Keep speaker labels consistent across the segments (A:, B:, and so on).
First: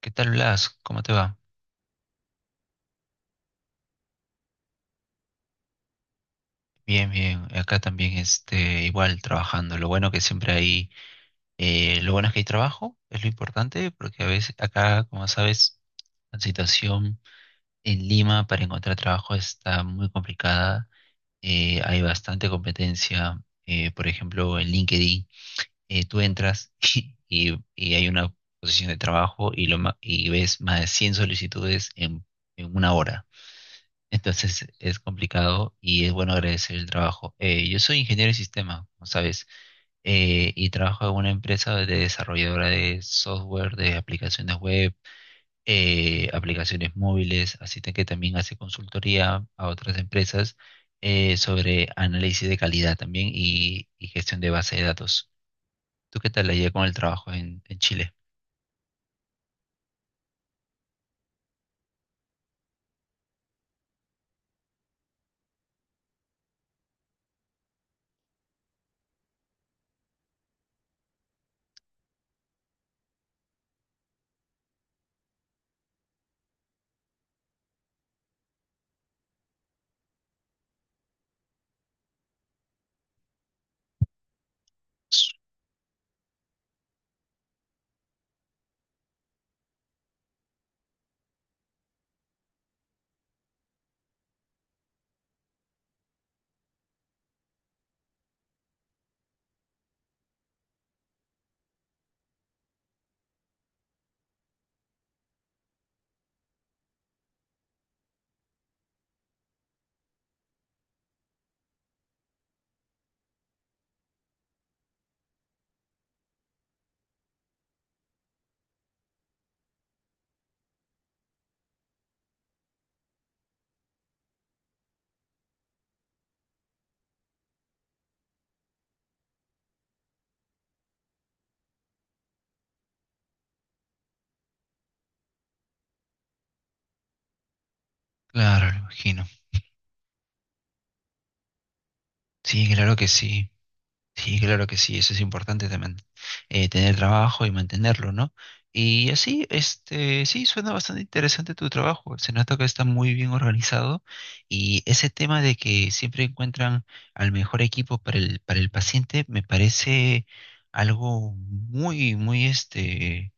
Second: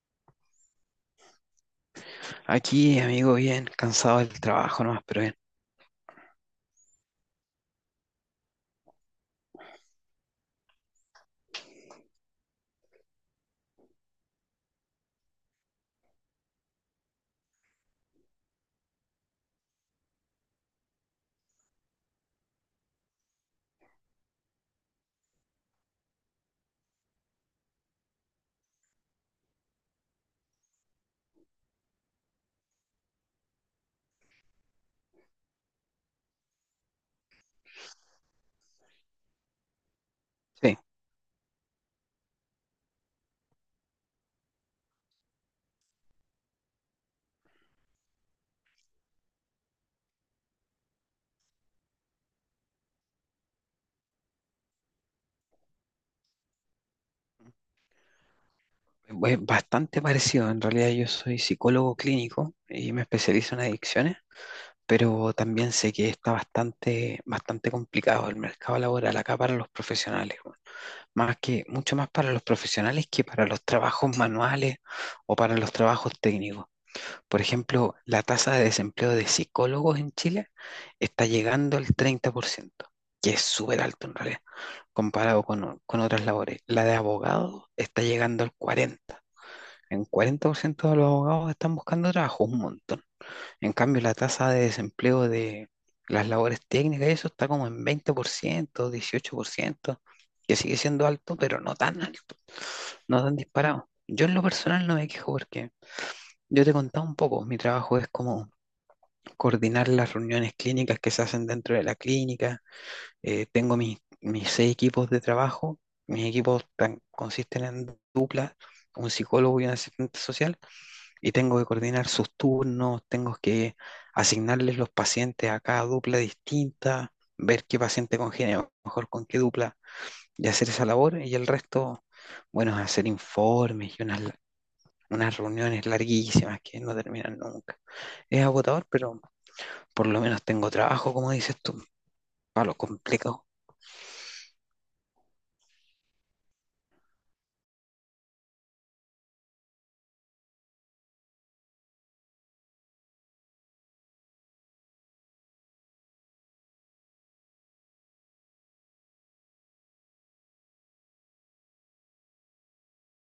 A: ¿Qué tal, Blas? ¿Cómo te va?
B: Aquí, amigo, bien, cansado del trabajo nomás, pero bien.
A: Bien, bien. Acá también, igual trabajando. Lo bueno que siempre hay, lo bueno es que hay trabajo, es lo importante, porque a veces acá, como sabes, la situación en Lima para encontrar trabajo está muy complicada. Hay bastante competencia. Por ejemplo, en LinkedIn, tú entras y hay una posición de trabajo y ves más de 100 solicitudes en una hora. Entonces es complicado y es bueno agradecer el trabajo. Yo soy ingeniero de sistema, como sabes, y
B: Sí,
A: trabajo en una empresa de desarrolladora de software, de aplicaciones web, aplicaciones móviles, así que también hace consultoría a otras empresas sobre análisis de calidad también y gestión de base de datos. ¿Tú qué tal la llevas con el trabajo en Chile?
B: es bastante parecido. En realidad yo soy psicólogo clínico y me especializo en adicciones, pero también sé que está bastante, bastante complicado el mercado laboral acá para los profesionales. Mucho más para los profesionales que para los trabajos manuales o para los trabajos técnicos. Por ejemplo, la tasa de desempleo de psicólogos en Chile está llegando al 30%, que es súper alto en realidad, comparado con otras labores. La de abogados está llegando al 40%. En 40% de los abogados están buscando trabajo, un montón. En cambio, la tasa de desempleo de las labores técnicas y eso está como en 20%, 18%, que sigue siendo alto, pero no tan alto, no tan disparado. Yo en lo personal no me quejo porque yo te contaba un poco, mi trabajo es como coordinar las reuniones clínicas que se hacen dentro de la clínica. Tengo mis seis equipos de trabajo, mis consisten en dupla, un psicólogo y un asistente social, y tengo que coordinar sus turnos, tengo que asignarles los pacientes a cada dupla distinta, ver qué paciente congenia mejor con qué dupla y hacer esa labor. Y el resto, bueno, es hacer informes y unas reuniones larguísimas que no terminan nunca. Es
A: Claro, lo
B: agotador, pero
A: imagino.
B: por lo menos tengo trabajo, como dices tú, para
A: Sí,
B: lo
A: claro que
B: complicado.
A: sí. Sí, claro que sí, eso es importante también, tener trabajo y mantenerlo, ¿no? Y así, este, sí, suena bastante interesante tu trabajo, se nota que está muy bien organizado y ese tema de que siempre encuentran al mejor equipo para para el paciente me parece algo muy, muy, este,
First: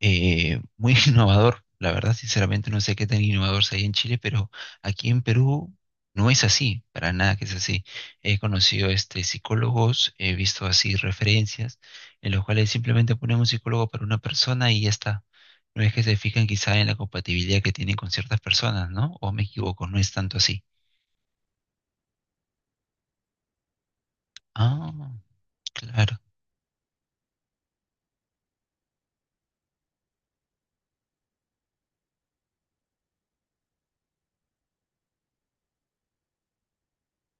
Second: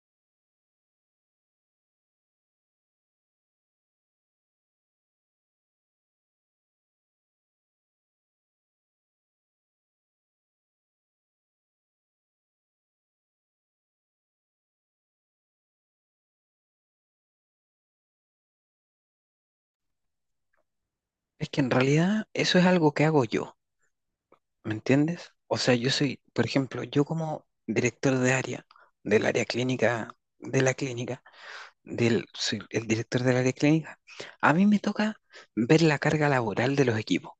A: eh, muy innovador. La verdad, sinceramente, no sé qué tan innovador sea ahí en Chile, pero aquí en Perú no es así, para nada que es así. He conocido este, psicólogos, he visto así referencias en los cuales simplemente ponen un psicólogo para una persona y ya está. No es que se fijan quizá en la compatibilidad que tienen con ciertas personas, ¿no? O me equivoco, no es tanto así.
B: Es que en realidad eso es algo que hago yo, ¿me
A: Ah,
B: entiendes? O sea, yo
A: claro.
B: soy, por ejemplo, yo como director de área, del área clínica, de la clínica, del, soy el director del área clínica, a mí me toca ver la carga laboral de los equipos.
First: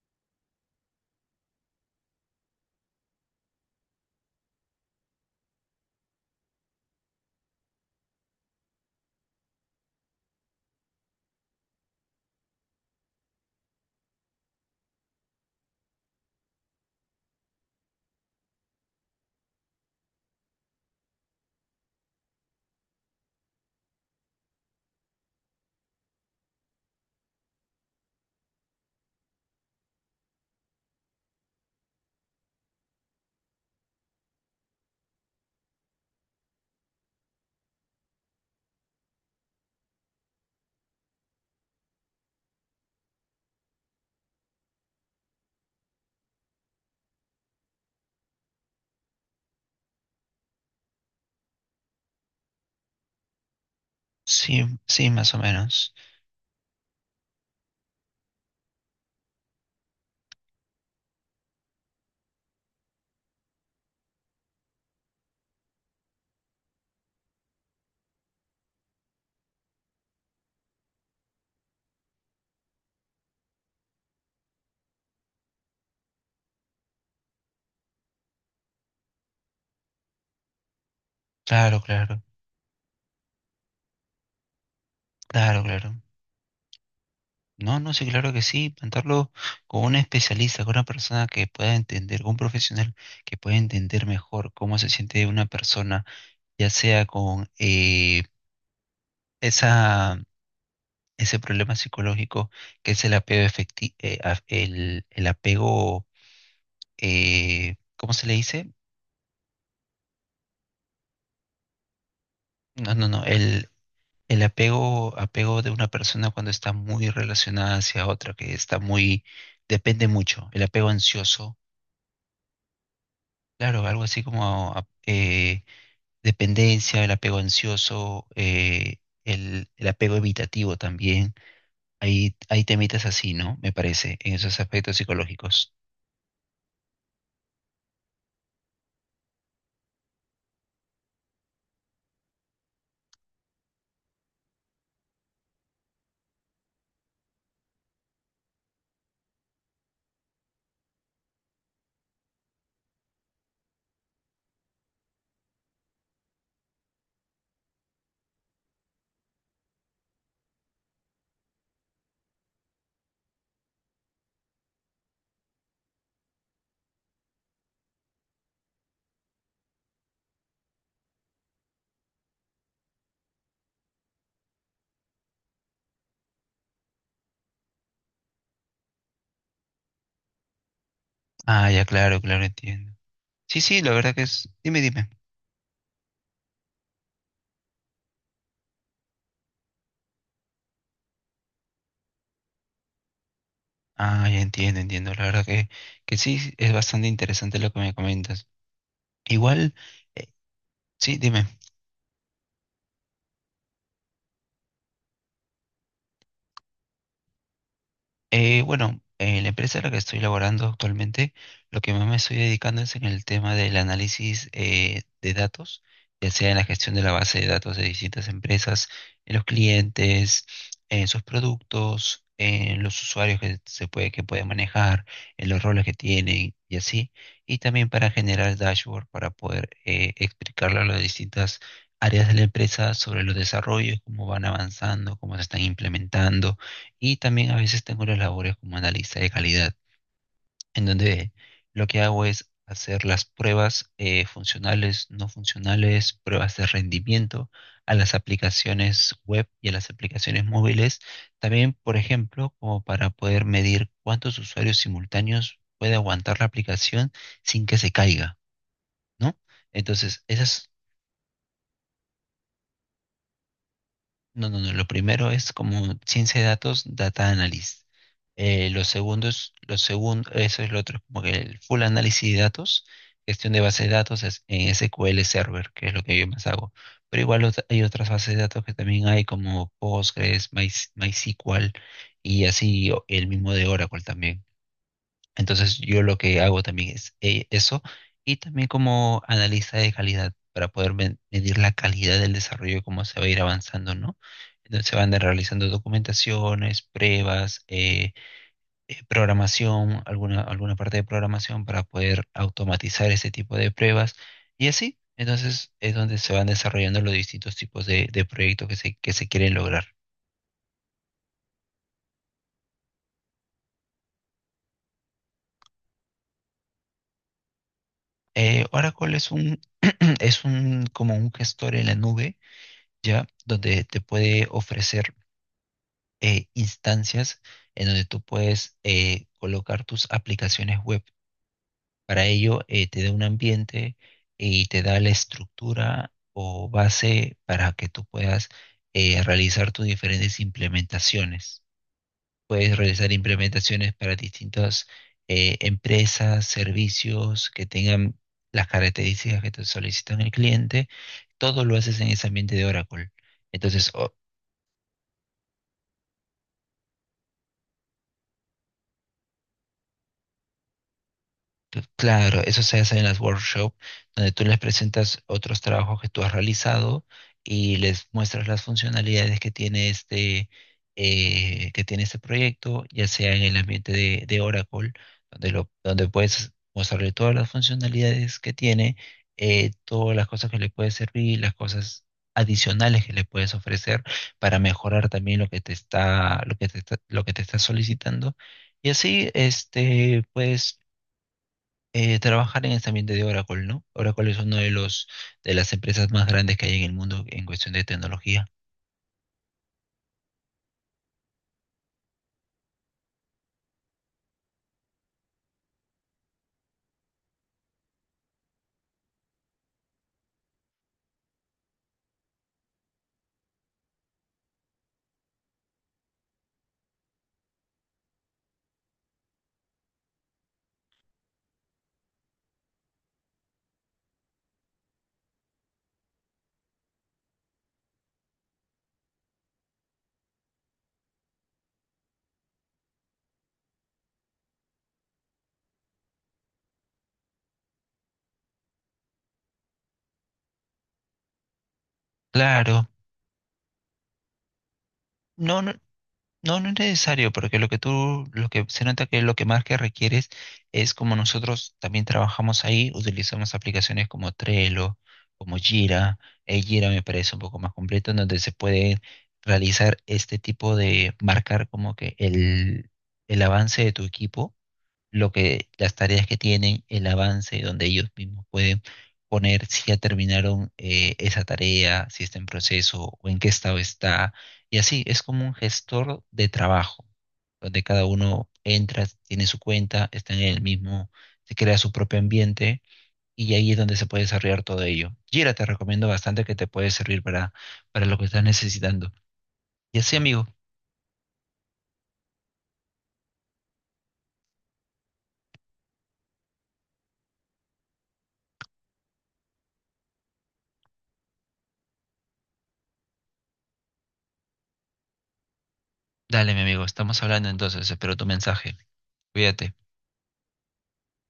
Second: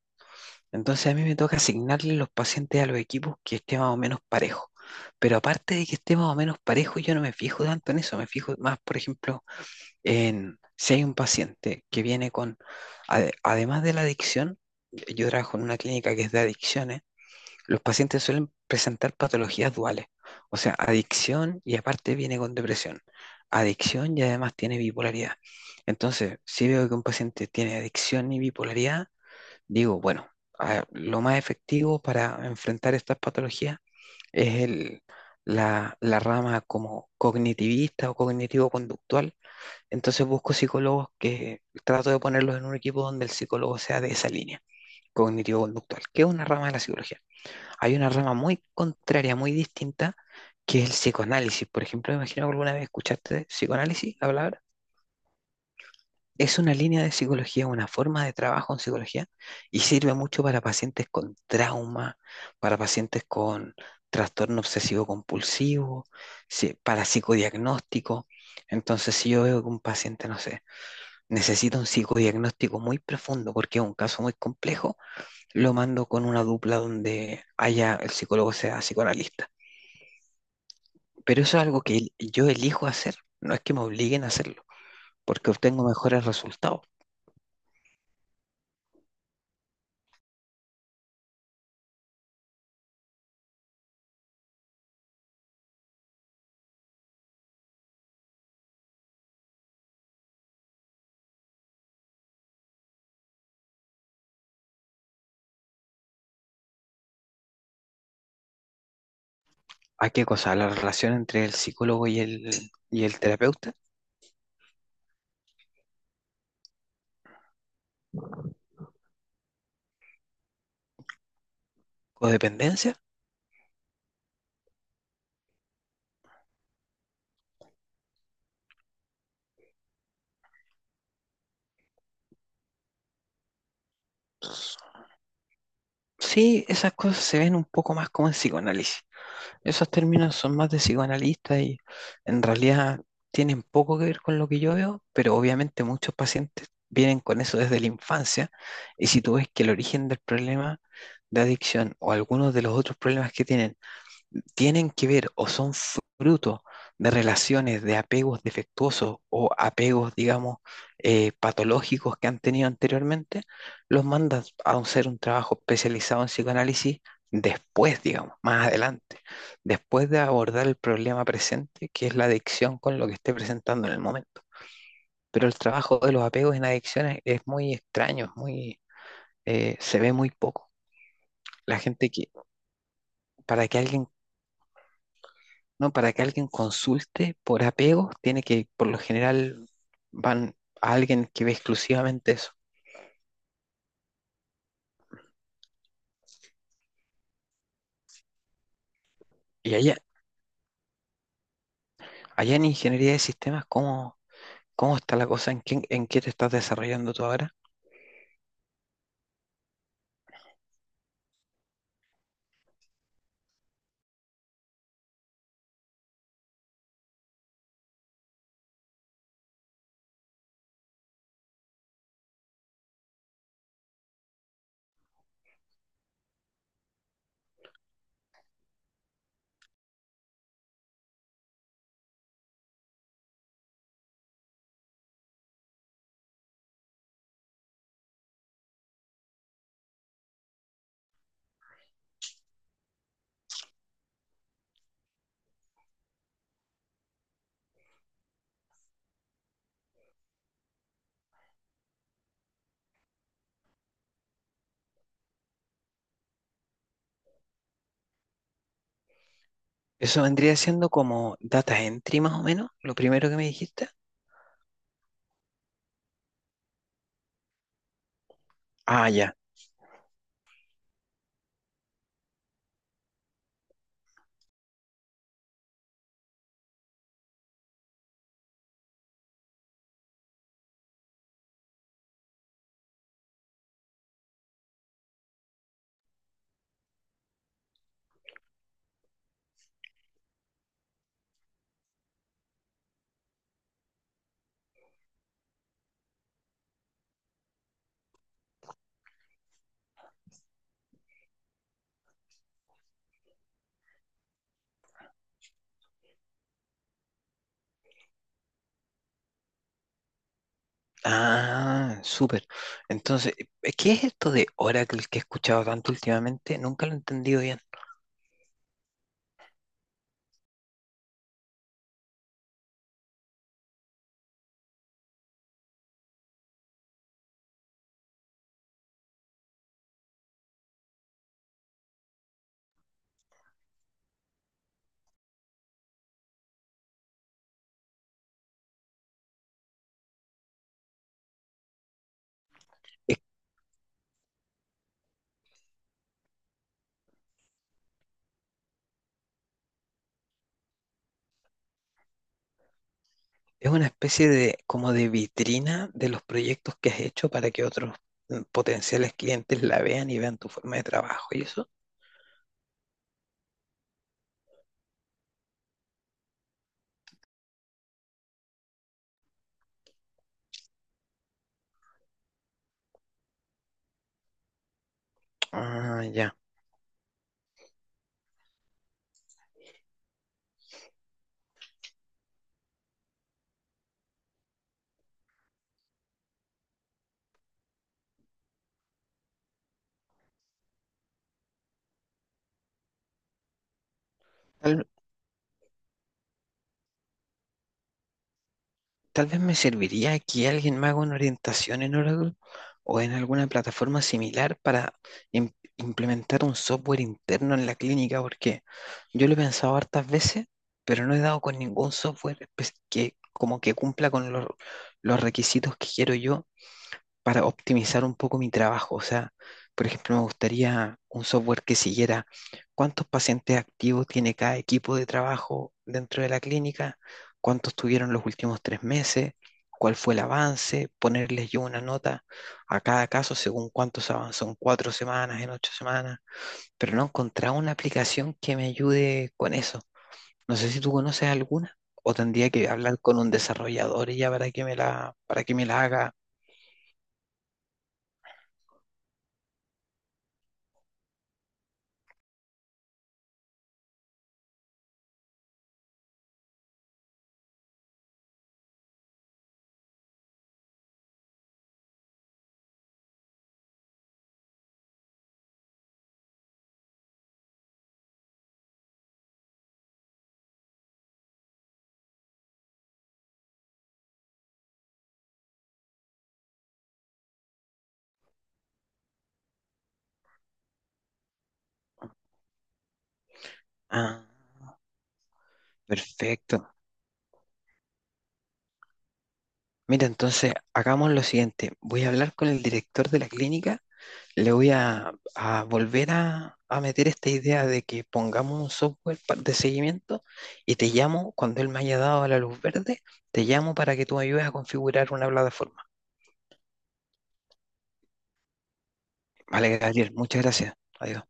B: Entonces a mí me toca asignarle los pacientes a los equipos que esté más o menos parejo. Pero aparte de que esté más o menos parejo, yo no me fijo tanto en eso, me fijo más, por ejemplo, en si hay un paciente que viene con, además de la adicción. Yo trabajo en una clínica que es de adicciones, los pacientes suelen presentar patologías duales, o sea, adicción y aparte viene con depresión. Adicción y además tiene bipolaridad. Entonces, si veo que un paciente tiene adicción y bipolaridad, digo, bueno, lo más efectivo para enfrentar estas patologías es la rama como cognitivista o cognitivo-conductual. Entonces busco psicólogos, que trato de ponerlos en un equipo donde el psicólogo sea de esa línea, cognitivo-conductual, que es una rama de la psicología. Hay una rama muy contraria, muy distinta, que es el psicoanálisis. Por ejemplo, me imagino que alguna vez escuchaste de psicoanálisis, la
A: Sí,
B: palabra.
A: sí, más o menos.
B: Es una línea de psicología, una forma de trabajo en psicología, y sirve mucho para pacientes con trauma, para pacientes con trastorno obsesivo compulsivo, para psicodiagnóstico. Entonces, si yo veo que un paciente, no sé, necesita un psicodiagnóstico muy profundo porque es un caso muy complejo, lo mando con una dupla donde haya el psicólogo sea psicoanalista. Pero eso es
A: Claro,
B: algo que
A: claro,
B: yo elijo hacer, no es que me obliguen a hacerlo, porque
A: claro,
B: obtengo
A: claro.
B: mejores resultados.
A: No, no, sí, claro que sí, plantarlo con un especialista, con una persona que pueda entender, con un profesional que pueda entender mejor cómo se siente una persona, ya sea con esa, ese problema psicológico que es el apego efectivo, el apego, ¿cómo se le dice?
B: ¿A qué cosa? ¿La relación entre el psicólogo y
A: No,
B: y
A: no,
B: el
A: no,
B: terapeuta?
A: el apego, apego de una persona cuando está muy relacionada hacia otra, que está muy, depende mucho, el apego ansioso,
B: ¿Codependencia?
A: claro, algo así como, ah, dependencia, el apego ansioso, el apego evitativo también. Ahí, ahí temitas así, ¿no? Me parece, en esos aspectos psicológicos.
B: Sí, esas cosas se ven un poco más como en psicoanálisis. Esos términos son más de psicoanalista y en realidad tienen poco que ver con lo que yo veo, pero obviamente muchos pacientes vienen con eso desde la infancia, y si tú ves que el origen del problema de adicción o algunos de los otros problemas que tienen tienen que ver o son fruto de relaciones de apegos defectuosos o apegos, digamos, patológicos que han tenido anteriormente, los mandas a hacer un trabajo especializado en psicoanálisis después, digamos, más adelante, después de abordar el problema presente, que es la adicción con lo que esté presentando en el momento. Pero el trabajo de los apegos en adicciones es muy extraño, es muy, se ve muy poco.
A: Ah,
B: La
A: ya,
B: gente
A: claro,
B: que,
A: claro, entiendo. Sí,
B: para que
A: sí, la
B: alguien
A: verdad que es. Dime, dime.
B: No, para que alguien consulte por apego, tiene que, por lo general, van a alguien que ve exclusivamente eso.
A: Ah, ya entiendo, entiendo. La verdad que sí, es bastante interesante lo que me comentas. Igual,
B: Y allá,
A: eh, sí, dime.
B: allá en ingeniería de sistemas, ¿cómo está la cosa? ¿En qué te estás desarrollando tú ahora?
A: Bueno, en la empresa en la que estoy laborando actualmente, lo que más me estoy dedicando es en el tema del análisis de datos, ya sea en la gestión de la base de datos de distintas empresas, en los clientes, en sus productos, en los usuarios que que puede manejar, en los roles que tienen y así, y también para generar dashboard para poder explicarle a las distintas áreas de la empresa sobre los desarrollos, cómo van avanzando, cómo se están implementando y también a veces tengo las labores como analista de calidad, en donde lo que hago es hacer las pruebas funcionales, no funcionales, pruebas de rendimiento a las aplicaciones web y a las aplicaciones móviles. También, por ejemplo, como para poder medir cuántos usuarios simultáneos puede aguantar la aplicación sin que se caiga, ¿no?
B: Eso
A: Entonces,
B: vendría
A: esas.
B: siendo como data entry más o menos, lo primero que me dijiste.
A: No, no, no. Lo primero es como ciencia de datos, data analysis. Lo
B: Ah,
A: segundo
B: ya.
A: es, lo segundo, eso es lo otro, como que el full análisis de datos, gestión de bases de datos es- en SQL Server, que es lo que yo más hago. Pero igual ot- hay otras bases de datos que también hay como Postgres, My- MySQL y así o- el mismo de Oracle también. Entonces yo lo que hago también es eso y también como analista de calidad para poder men- medir la calidad del desarrollo, cómo se va a ir avanzando, ¿no? Entonces se van de- realizando documentaciones, pruebas, programación, alguna, alguna parte de programación para poder automatizar ese tipo de pruebas y así. Entonces es donde se van desarrollando los distintos tipos de proyectos que que se quieren lograr.
B: Ah, súper. Entonces, ¿qué es esto de Oracle que he escuchado tanto últimamente? Nunca lo he entendido bien.
A: Oracle es un, es un, como un gestor en la nube, ¿ya? Donde te puede ofrecer instancias en donde tú puedes colocar tus aplicaciones web. Para ello, te da un ambiente y te da la estructura o base para que tú puedas realizar tus diferentes implementaciones. Puedes realizar
B: Es
A: implementaciones para distintas empresas, servicios que tengan las características que te solicitan el cliente. Todo lo haces en ese ambiente de Oracle.
B: Es una
A: Entonces, o-.
B: especie de como de vitrina de los proyectos que has hecho para que otros mm, potenciales clientes la vean y vean tu forma de trabajo y eso.
A: Claro, eso se hace en las workshops, donde tú les presentas otros trabajos que tú has realizado y les muestras las funcionalidades que tiene este proyecto, ya sea en el ambiente de Oracle, donde, lo,
B: Ah,
A: donde
B: ya.
A: puedes mostrarle todas las funcionalidades que tiene, todas las cosas que le puede servir, las cosas adicionales que le puedes ofrecer para mejorar también lo que te está, lo que te está- lo que te está solicitando. Y así, este, puedes trabajar en ese ambiente de Oracle, ¿no? Oracle es una de
B: Tal,
A: los de las empresas más grandes que hay en el mundo en cuestión de tecnología.
B: tal vez me serviría que alguien me haga una orientación en Oracle o en alguna plataforma similar para implementar un software interno en la clínica, porque yo lo he pensado hartas veces, pero no he dado con ningún software que como que cumpla con los requisitos que quiero yo para optimizar un poco mi trabajo. O sea, por ejemplo, me gustaría un software que siguiera cuántos pacientes activos tiene cada equipo de trabajo dentro de la clínica, cuántos tuvieron los últimos 3 meses, cuál fue el avance, ponerles yo una nota a cada caso según cuántos avanzó en 4 semanas, en 8 semanas, pero no he encontrado una aplicación que me ayude con eso. No sé si tú conoces alguna. O tendría que
A: Claro,
B: hablar con un desarrollador ya para que
A: no,
B: me
A: no,
B: la haga.
A: no, no es necesario, porque lo que tú, lo que se nota que lo que más que requieres es como nosotros también trabajamos ahí, utilizamos aplicaciones como Trello, como Jira, Jira me parece un poco más completo, en donde se puede realizar este tipo de marcar como que el avance de tu equipo lo que las tareas que tienen, el avance, donde ellos mismos pueden poner si ya terminaron esa tarea, si está en proceso o en qué estado está. Y así es como un gestor de trabajo, donde cada uno entra, tiene su cuenta, está en el mismo, se crea su propio ambiente y ahí es donde se puede
B: Ah,
A: desarrollar todo ello. Jira, te recomiendo bastante que te
B: perfecto.
A: puede servir para lo que estás necesitando. Y
B: Mira,
A: así, amigo,
B: entonces hagamos lo siguiente. Voy a hablar con el director de la clínica. Le voy a volver a meter esta idea de que pongamos un software de seguimiento, y te llamo cuando él me haya dado la luz verde. Te llamo para que tú me ayudes a configurar una plataforma.
A: dale, mi amigo, estamos hablando entonces, espero tu mensaje. Cuídate.
B: Vale, Gabriel, muchas gracias. Adiós.